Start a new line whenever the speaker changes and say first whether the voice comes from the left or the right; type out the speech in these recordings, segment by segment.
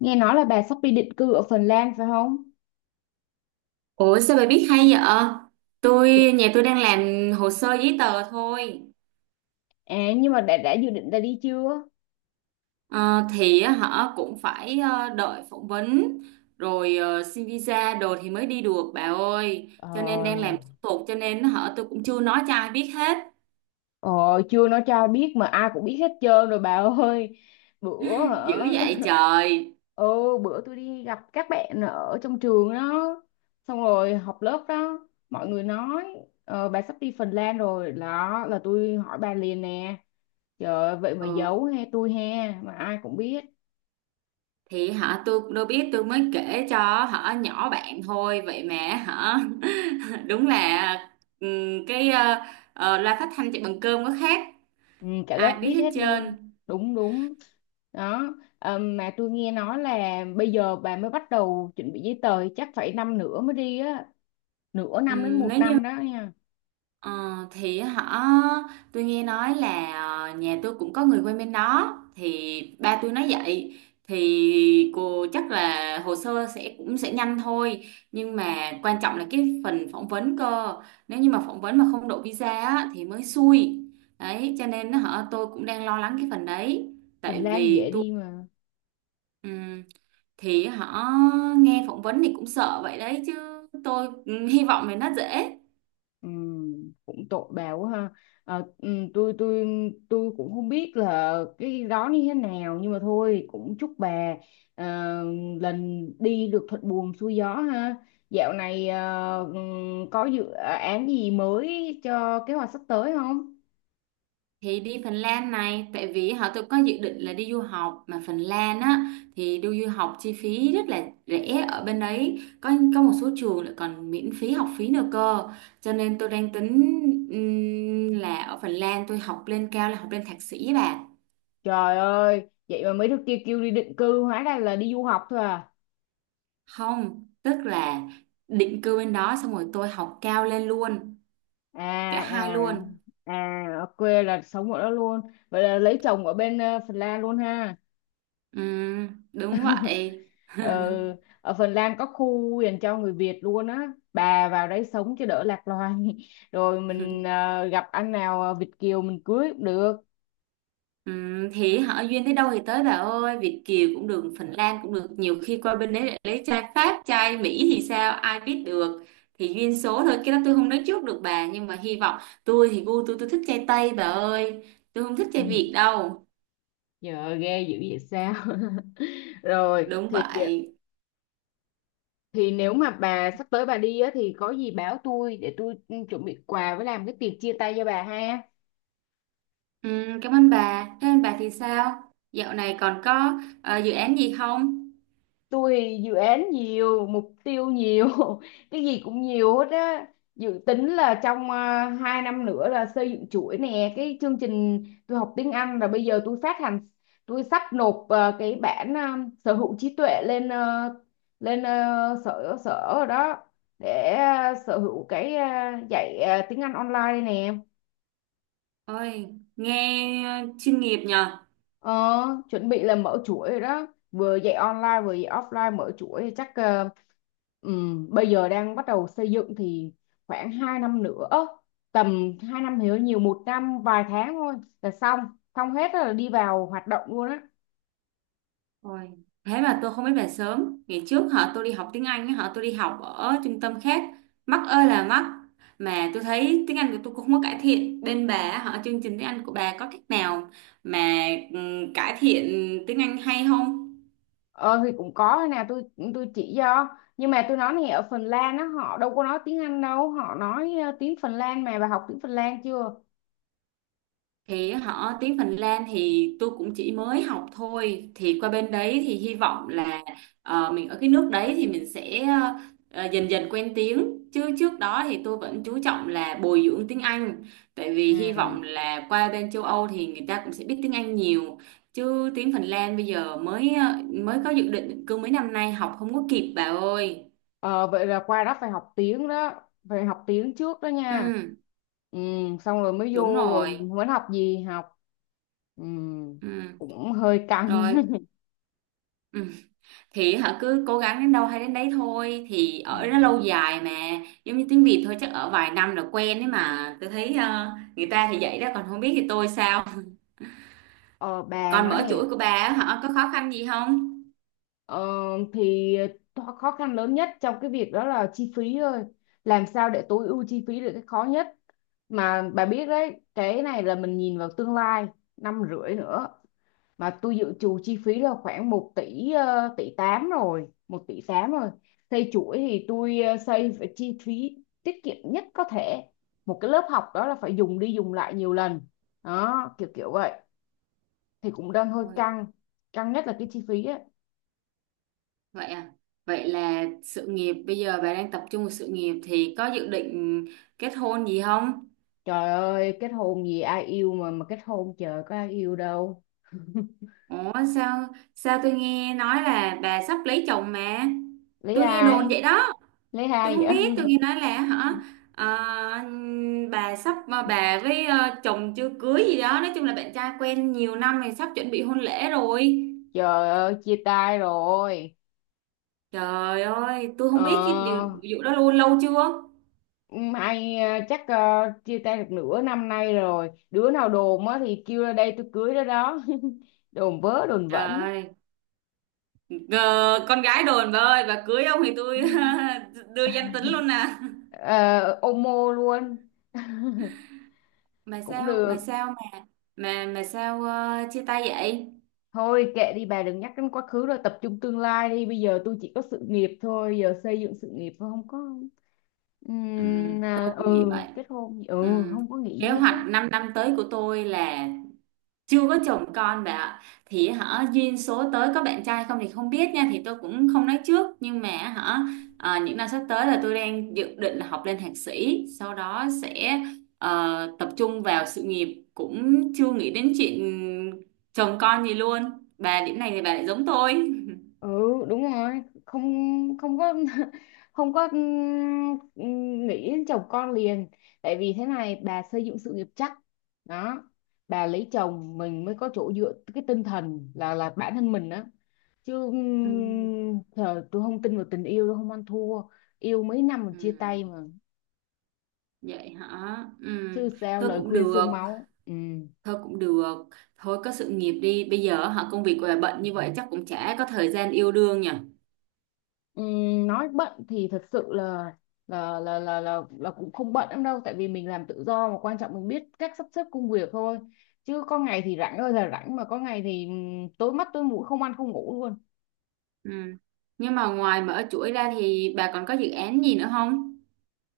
left: Nghe nói là bà sắp đi định cư ở Phần Lan phải không?
right: Ủa sao bà biết hay vậy?
left: Chưa-
right: Nhà tôi đang làm hồ sơ giấy tờ thôi.
left: À nhưng mà đã dự định ra đi chưa?
right: Ờ, thì á, họ cũng phải đợi phỏng vấn rồi xin visa đồ thì mới đi được bà ơi. Cho nên đang
left: Ờ,
right: làm thủ tục, cho nên họ tôi cũng chưa nói cho ai biết hết.
left: ờ Chưa nó cho ai biết mà ai cũng biết hết trơn rồi bà ơi. Bữa hả?
right: Dữ vậy trời.
left: Ừ, bữa tôi đi gặp các bạn ở trong trường đó, xong rồi học lớp đó, mọi người nói bà sắp đi Phần Lan rồi đó là tôi hỏi bà liền nè. Trời ơi, vậy mà
right: Ừ.
left: giấu he tôi he mà ai cũng biết.
right: Thì họ tôi cũng đâu biết, tôi mới kể cho họ nhỏ bạn thôi vậy mà họ đúng là cái loa phát thanh chạy bằng cơm có khác,
left: Ừ, cả
right: ai
left: lớp
right: biết
left: biết
right: hết
left: hết luôn.
right: trơn.
left: Đúng đúng đó. Mà tôi nghe nói là bây giờ bà mới bắt đầu chuẩn bị giấy tờ chắc phải năm nữa mới đi á, nửa năm đến một
right: Nếu như
left: năm đó nha.
right: ờ, thì tôi nghe nói là nhà tôi cũng có người quen bên đó, thì ba tôi nói vậy thì cô chắc là hồ sơ cũng sẽ nhanh thôi, nhưng mà quan trọng là cái phần phỏng vấn cơ. Nếu như mà phỏng vấn mà không đậu visa á, thì mới xui đấy, cho nên tôi cũng đang lo lắng cái phần đấy.
left: Phần
right: Tại
left: Lan dễ
right: vì tôi
left: đi mà.
right: ừm, thì họ nghe phỏng vấn thì cũng sợ vậy đấy chứ. Tôi hy vọng là nó dễ.
left: Ừ, cũng tội bà quá ha. Ờ, ừ, tôi tôi cũng không biết là cái đó như thế nào, nhưng mà thôi cũng chúc bà ờ, lần đi được thuận buồm xuôi gió ha. Dạo này có dự án gì mới cho kế hoạch sắp tới không?
right: Thì đi Phần Lan này tại vì họ tôi có dự định là đi du học, mà Phần Lan á thì đi du học chi phí rất là rẻ, ở bên đấy có một số trường lại còn miễn phí học phí nữa cơ, cho nên tôi đang tính là ở Phần Lan tôi học lên cao là học lên thạc sĩ bà.
left: Trời ơi, vậy mà mấy đứa kia kêu đi định cư, hóa ra là đi du học thôi à.
right: Không, tức là định cư bên đó xong rồi tôi học cao lên luôn, cả
left: À,
right: hai
left: à,
right: luôn.
left: à, ở quê là sống ở đó luôn. Vậy là lấy chồng ở bên Phần Lan luôn ha.
right: Đúng vậy.
left: Ờ, ở Phần Lan có khu dành cho người Việt luôn á. Bà vào đấy sống cho đỡ lạc loài. Rồi mình gặp anh nào Việt kiều mình cưới cũng được.
right: Ừ, thì họ duyên tới đâu thì tới bà ơi, Việt Kiều cũng được, Phần Lan cũng được, nhiều khi qua bên đấy lại lấy trai Pháp, trai Mỹ thì sao, ai biết được. Thì duyên số thôi, cái đó tôi không nói trước được bà, nhưng mà hy vọng. Tôi thì gu tôi thích trai Tây bà ơi, tôi không thích trai Việt
left: Ừ,
right: đâu.
left: giờ ghê dữ vậy sao? Rồi
right: Đúng
left: thì
right: vậy.
left: thì nếu mà bà sắp tới bà đi á thì có gì báo tôi để tôi chuẩn bị quà với làm cái tiệc chia tay cho bà ha.
right: Ừ, cảm ơn bà, thế ơn bà thì sao, dạo này còn có dự án gì không.
left: Tôi dự án nhiều, mục tiêu nhiều. Cái gì cũng nhiều hết á. Dự tính là trong 2 năm nữa là xây dựng chuỗi nè, cái chương trình tôi học tiếng Anh là bây giờ tôi phát hành. Tôi sắp nộp cái bản sở hữu trí tuệ lên sở sở rồi đó, để sở hữu cái dạy tiếng Anh online đây nè.
right: Ôi, nghe chuyên nghiệp nhờ.
left: Ờ, chuẩn bị là mở chuỗi rồi đó, vừa dạy online vừa dạy offline, mở chuỗi chắc bây giờ đang bắt đầu xây dựng thì khoảng 2 năm nữa, tầm 2 năm thì hơi nhiều, 1 năm vài tháng thôi là xong. Xong hết rồi là đi vào hoạt động luôn á.
right: Ôi, thế mà tôi không biết về sớm. Ngày trước họ tôi đi học tiếng Anh, họ tôi đi học ở trung tâm khác. Mắc ơi là mắc. Mà tôi thấy tiếng Anh của tôi cũng không có cải thiện. Bên bà, họ chương trình tiếng Anh của bà có cách nào mà ừ, cải thiện tiếng Anh hay không?
left: Ờ thì cũng có, thế nào tôi chỉ cho, nhưng mà tôi nói này, ở Phần Lan á họ đâu có nói tiếng Anh đâu, họ nói tiếng Phần Lan, mà bà học tiếng Phần Lan chưa?
right: Thì họ tiếng Phần Lan thì tôi cũng chỉ mới học thôi, thì qua bên đấy thì hy vọng là mình ở cái nước đấy thì mình sẽ dần dần quen tiếng, chứ trước đó thì tôi vẫn chú trọng là bồi dưỡng tiếng Anh, tại vì hy
left: Ừ.
right: vọng là qua bên châu Âu thì người ta cũng sẽ biết tiếng Anh nhiều. Chứ tiếng Phần Lan bây giờ mới mới có dự định, cứ mấy năm nay học không có kịp bà ơi.
left: Ờ, vậy là qua đó phải học tiếng đó, phải học tiếng trước đó nha.
right: Ừ,
left: ừ, Xong rồi mới
right: đúng
left: vô rồi
right: rồi.
left: muốn học gì học. Ừ,
right: Ừ.
left: cũng hơi căng.
right: Rồi. Ừ. Thì họ cứ cố gắng đến đâu hay đến đấy thôi, thì
left: Ờ,
right: ở nó lâu dài mà, giống như tiếng Việt thôi, chắc ở vài năm là quen ấy mà. Tôi thấy người ta thì vậy đó, còn không biết thì tôi sao.
left: ờ, bà
right: Còn
left: nói
right: mở
left: nè,
right: chuỗi của bà á, họ có khó khăn gì không?
left: ờ, thì khó khăn lớn nhất trong cái việc đó là chi phí thôi. Làm sao để tối ưu chi phí là cái khó nhất. Mà bà biết đấy, cái này là mình nhìn vào tương lai năm rưỡi nữa, mà tôi dự trù chi phí là khoảng 1 tỷ, tỷ 8 rồi, 1,8 tỷ rồi. Xây chuỗi thì tôi xây phải chi phí tiết kiệm nhất có thể, một cái lớp học đó là phải dùng đi dùng lại nhiều lần đó, kiểu kiểu vậy. Thì cũng đang hơi
right: Ôi,
left: căng, căng nhất là cái chi phí á.
right: vậy à? Vậy là sự nghiệp, bây giờ bà đang tập trung vào sự nghiệp thì có dự định kết hôn gì không?
left: Trời ơi, kết hôn gì, ai yêu mà kết hôn, trời, có ai yêu đâu.
right: Ủa sao, sao tôi nghe nói là bà sắp lấy chồng mà,
left: Lấy
right: tôi nghe đồn
left: ai?
right: vậy đó.
left: Lấy
right: Tôi
left: ai vậy?
right: không biết, tôi nghe nói là ờ, bà sắp bà với chồng chưa cưới gì đó, nói chung là bạn trai quen nhiều năm thì sắp chuẩn bị hôn lễ rồi.
left: Trời ơi, chia tay rồi.
right: Trời ơi, tôi
left: ờ
right: không biết cái điều vụ đó luôn, lâu chưa?
left: Mai chắc chia tay được nửa năm nay rồi. Đứa nào đồn á thì kêu ra đây tôi cưới đó đó. Đồn vớ đồn vẩn.
right: Trời, ờ, con gái đồn bà ơi, bà cưới ông thì tôi đưa danh tính luôn nè.
left: Ờ, ôm mô luôn.
right: mà
left: Cũng
right: sao mà
left: được.
right: sao mà mà mà sao chia tay vậy?
left: Thôi kệ đi bà, đừng nhắc đến quá khứ, rồi tập trung tương lai đi. Bây giờ tôi chỉ có sự nghiệp thôi. Giờ xây dựng sự nghiệp thôi, không có
right: Ừ, tôi cũng nghĩ
left: Ừ
right: vậy.
left: kết hôn, ừ,
right: Ừ.
left: không có nghĩ
right: Kế
left: gì hết
right: hoạch
left: á.
right: 5 năm năm tới của tôi là chưa có chồng con bạn ạ, thì duyên số tới có bạn trai không thì không biết nha, thì tôi cũng không nói trước, nhưng mà những năm sắp tới là tôi đang dự định là học lên thạc sĩ, sau đó sẽ tập trung vào sự nghiệp, cũng chưa nghĩ đến chuyện chồng con gì luôn. Bà điểm này thì bà lại giống tôi.
left: Ừ, đúng rồi, không, không có. Không có, nghĩ đến chồng con liền. Tại vì thế này, bà xây dựng sự nghiệp chắc đó, bà lấy chồng mình mới có chỗ dựa cái tinh thần là bản thân mình đó. Chứ
right: Ừ.
left: thờ tôi không tin vào tình yêu, tôi không ăn thua. Yêu mấy năm mà
right: Ừ,
left: chia tay mà.
right: vậy hả? Ừ,
left: Chứ sao,
right: thôi
left: lời
right: cũng
left: khuyên
right: được,
left: xương máu. Ừ.
right: thôi cũng được. Thôi có sự nghiệp đi. Bây giờ công việc của bà bận như vậy chắc cũng chả có thời gian yêu đương nhỉ.
left: Nói bận thì thật sự là là cũng không bận lắm đâu, tại vì mình làm tự do mà, quan trọng mình biết cách sắp xếp công việc thôi. Chứ có ngày thì rảnh ơi là rảnh, mà có ngày thì tối mắt tối mũi, không ăn không ngủ luôn.
right: Ừ. Nhưng mà ngoài mở chuỗi ra thì bà còn có dự án gì nữa không?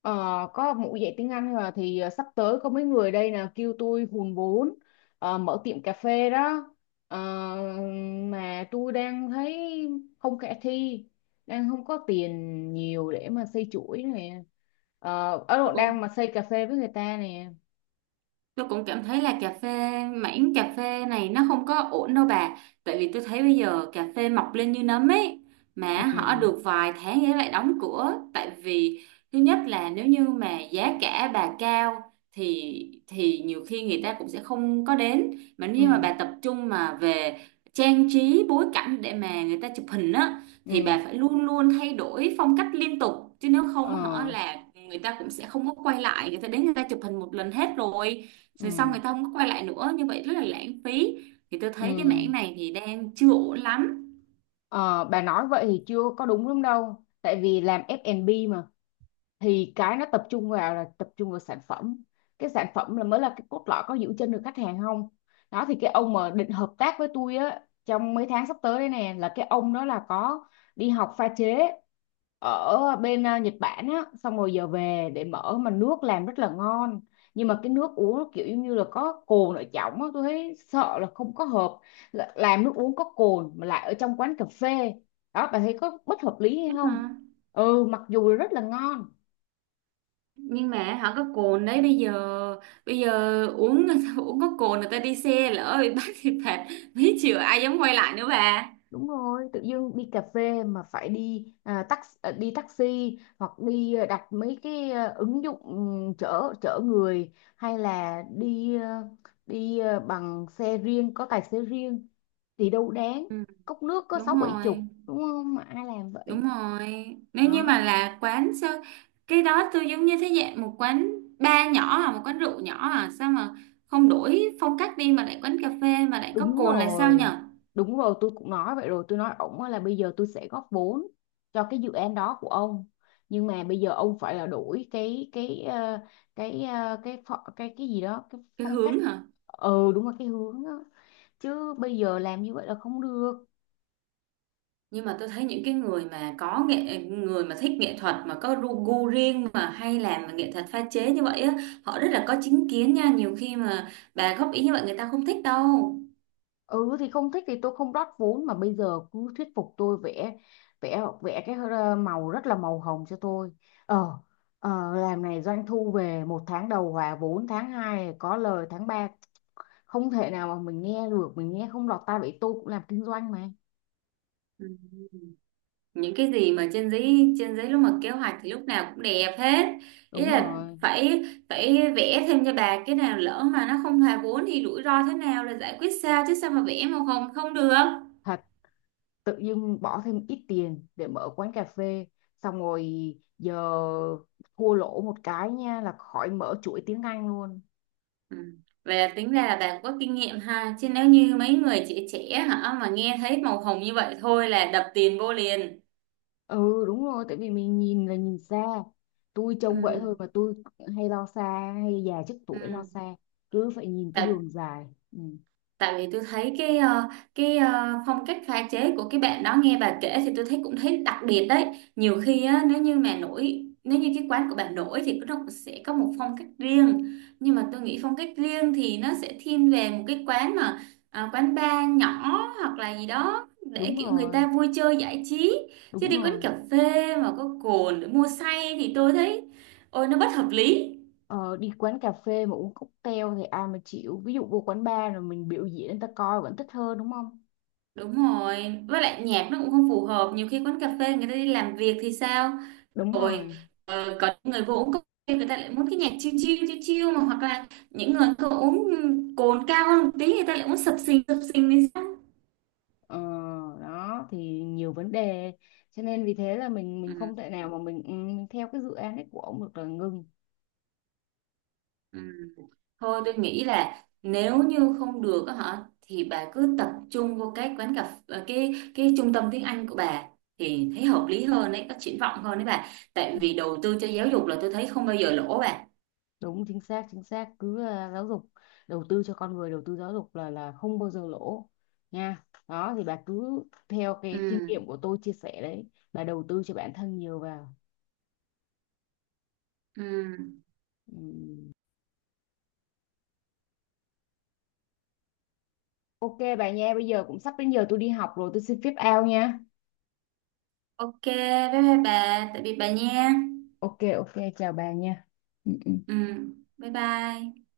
left: ờ, có một, dạy tiếng Anh là thì sắp tới có mấy người đây là kêu tôi hùn vốn mở tiệm cà phê đó. Ờ, mà tôi đang thấy không khả thi, đang không có tiền nhiều để mà xây chuỗi này. Ờ, Ấn Độ
right: Cũng,
left: đang mà xây cà phê với người ta nè.
right: tôi cũng cảm thấy là cà phê, mảng cà phê này nó không có ổn đâu bà. Tại vì tôi thấy bây giờ cà phê mọc lên như nấm ấy. Mà họ
left: Ừ.
right: được vài tháng ấy lại đóng cửa. Tại vì thứ nhất là nếu như mà giá cả bà cao thì thì nhiều khi người ta cũng sẽ không có đến. Mà nếu
left: Ừ.
right: như mà bà tập trung mà về trang trí bối cảnh để mà người ta chụp hình á,
left: Ừ.
right: thì bà phải luôn luôn thay đổi phong cách liên tục. Chứ nếu không
left: Ờ.
right: họ là người ta cũng sẽ không có quay lại, người ta đến người ta chụp hình một lần hết rồi,
left: Ừ.
right: rồi xong người ta không có quay lại nữa, như vậy rất là lãng phí. Thì tôi thấy cái
left: Ừ.
right: mảng này thì đang chưa ổn lắm.
left: Ờ, bà nói vậy thì chưa có đúng lắm đâu, tại vì làm F&B thì cái nó tập trung vào, là tập trung vào sản phẩm, cái sản phẩm là mới là cái cốt lõi, có giữ chân được khách hàng không. Đó thì cái ông mà định hợp tác với tôi á trong mấy tháng sắp tới đây nè, là cái ông đó là có đi học pha chế ở bên Nhật Bản á, xong rồi giờ về để mở mà nước làm rất là ngon, nhưng mà cái nước uống nó kiểu giống như là có cồn ở trong á, tôi thấy sợ là không có hợp. Làm nước uống có cồn mà lại ở trong quán cà phê, đó bạn thấy có bất hợp lý hay
right: Thế
left: không?
right: mà,
left: Ừ, mặc dù là rất là ngon.
right: nhưng mà họ có cồn đấy, bây giờ uống uống có cồn người ta đi xe lỡ bị bắt thì phạt mấy triệu, ai dám quay lại nữa bà.
left: Đúng rồi, tự dưng đi cà phê mà phải đi đi taxi, hoặc đi đặt mấy cái ứng dụng, ừ, chở chở người, hay là đi bằng xe riêng có tài xế riêng thì đâu đáng.
right: Ừ,
left: Cốc nước có sáu
right: đúng
left: bảy
right: rồi,
left: chục, đúng không, mà ai làm
right: đúng
left: vậy
right: rồi, nếu như mà
left: đó.
right: là quán sao, cái đó tôi giống như thế dạng một quán bar nhỏ à, một quán rượu nhỏ à, sao mà không đổi phong cách đi, mà lại quán cà phê mà lại có
left: Đúng
right: cồn là sao
left: rồi.
right: nhở?
left: Đúng rồi, tôi cũng nói vậy rồi. Tôi nói ổng á là bây giờ tôi sẽ góp vốn cho cái dự án đó của ông. Nhưng mà bây giờ ông phải là đổi cái cái gì đó, cái
right: Cái
left: phong cách.
right: hướng hả?
left: Ừ, đúng là cái hướng đó. Chứ bây giờ làm như vậy là không được.
right: Nhưng mà tôi thấy những cái người mà có nghệ, người mà thích nghệ thuật mà có ru gu riêng mà hay làm mà nghệ thuật pha chế như vậy á, họ rất là có chính kiến nha, nhiều khi mà bà góp ý như vậy người ta không thích đâu.
left: Ừ, thì không thích thì tôi không rót vốn, mà bây giờ cứ thuyết phục tôi, vẽ vẽ vẽ cái màu rất là màu hồng cho tôi. Ờ. Ờ, làm này doanh thu về một tháng đầu hòa vốn, tháng 2 có lời, tháng 3. Không thể nào mà mình nghe được, mình nghe không lọt tai, vậy tôi cũng làm kinh doanh mà.
right: Ừ. Những cái gì mà trên giấy, trên giấy lúc mà kế hoạch thì lúc nào cũng đẹp hết, ý
left: Đúng
right: là
left: rồi.
right: phải, phải vẽ thêm cho bà cái nào lỡ mà nó không hòa vốn thì rủi ro thế nào là giải quyết sao, chứ sao mà vẽ mà không không được.
left: Thật, tự dưng bỏ thêm ít tiền để mở quán cà phê, xong rồi giờ thua lỗ một cái nha là khỏi mở chuỗi tiếng Anh luôn.
right: Ừ. Vậy là tính ra là bạn có kinh nghiệm ha, chứ nếu như mấy người trẻ trẻ mà nghe thấy màu hồng như vậy thôi là đập tiền vô liền.
left: Ừ, đúng rồi, tại vì mình nhìn là nhìn xa, tôi trông vậy
right: Ừ.
left: thôi mà tôi hay lo xa, hay già trước tuổi lo
right: Ừ.
left: xa, cứ phải nhìn cái
right: Tại
left: đường dài. Ừ,
right: tại vì tôi thấy cái cái phong cách pha chế của cái bạn đó, nghe bà kể thì tôi thấy cũng thấy đặc biệt đấy. Nhiều khi á, nếu như mà nổi, nếu như cái quán của bà nổi thì nó cũng sẽ có một phong cách riêng, nhưng mà tôi nghĩ phong cách riêng thì nó sẽ thiên về một cái quán mà quán bar nhỏ, hoặc là gì đó
left: đúng
right: để kiểu người
left: rồi,
right: ta vui chơi giải trí. Chứ
left: đúng
right: đi quán
left: rồi.
right: cà phê mà có cồn để mua say thì tôi thấy ôi nó bất hợp lý.
left: Ờ, đi quán cà phê mà uống cocktail thì ai mà chịu, ví dụ vô quán bar rồi mình biểu diễn người ta coi vẫn thích hơn, đúng không?
right: Đúng rồi, với lại nhạc nó cũng không phù hợp. Nhiều khi quán cà phê người ta đi làm việc thì sao?
left: Đúng
right: Rồi
left: rồi,
right: có những người vô uống cà phê người ta lại muốn cái nhạc chill chill chill chill mà, hoặc là những người có uống cồn cao hơn một tí người ta lại muốn sập sình thì sao?
left: ờ, đó thì nhiều vấn đề, cho nên vì thế là mình
right: Ừ,
left: không thể nào mà mình, ừ, mình theo cái dự án ấy của ông được, là ngưng.
right: ừ. Thôi tôi nghĩ là nếu như không được á thì bà cứ tập trung vô cái quán cà phê, cái trung tâm tiếng Anh của bà, thì thấy hợp lý hơn đấy, có triển vọng hơn đấy bà. Tại
left: Ừ,
right: vì đầu tư cho giáo dục là tôi thấy không bao giờ lỗ bà.
left: đúng, chính xác, chính xác, cứ giáo dục, đầu tư cho con người, đầu tư giáo dục là không bao giờ lỗ nha. Đó thì bà cứ theo cái kinh
right: Ừ,
left: nghiệm của tôi chia sẻ đấy, bà đầu tư cho bản thân nhiều vào.
right: ừ.
left: Ừ. Ok bà nha, bây giờ cũng sắp đến giờ tôi đi học rồi, tôi xin phép out nha.
right: Ok, bye bye bà, tạm biệt bà nha.
left: Ok, ok, chào bà nha. Ừ, ừ.
right: Ừ, bye bye.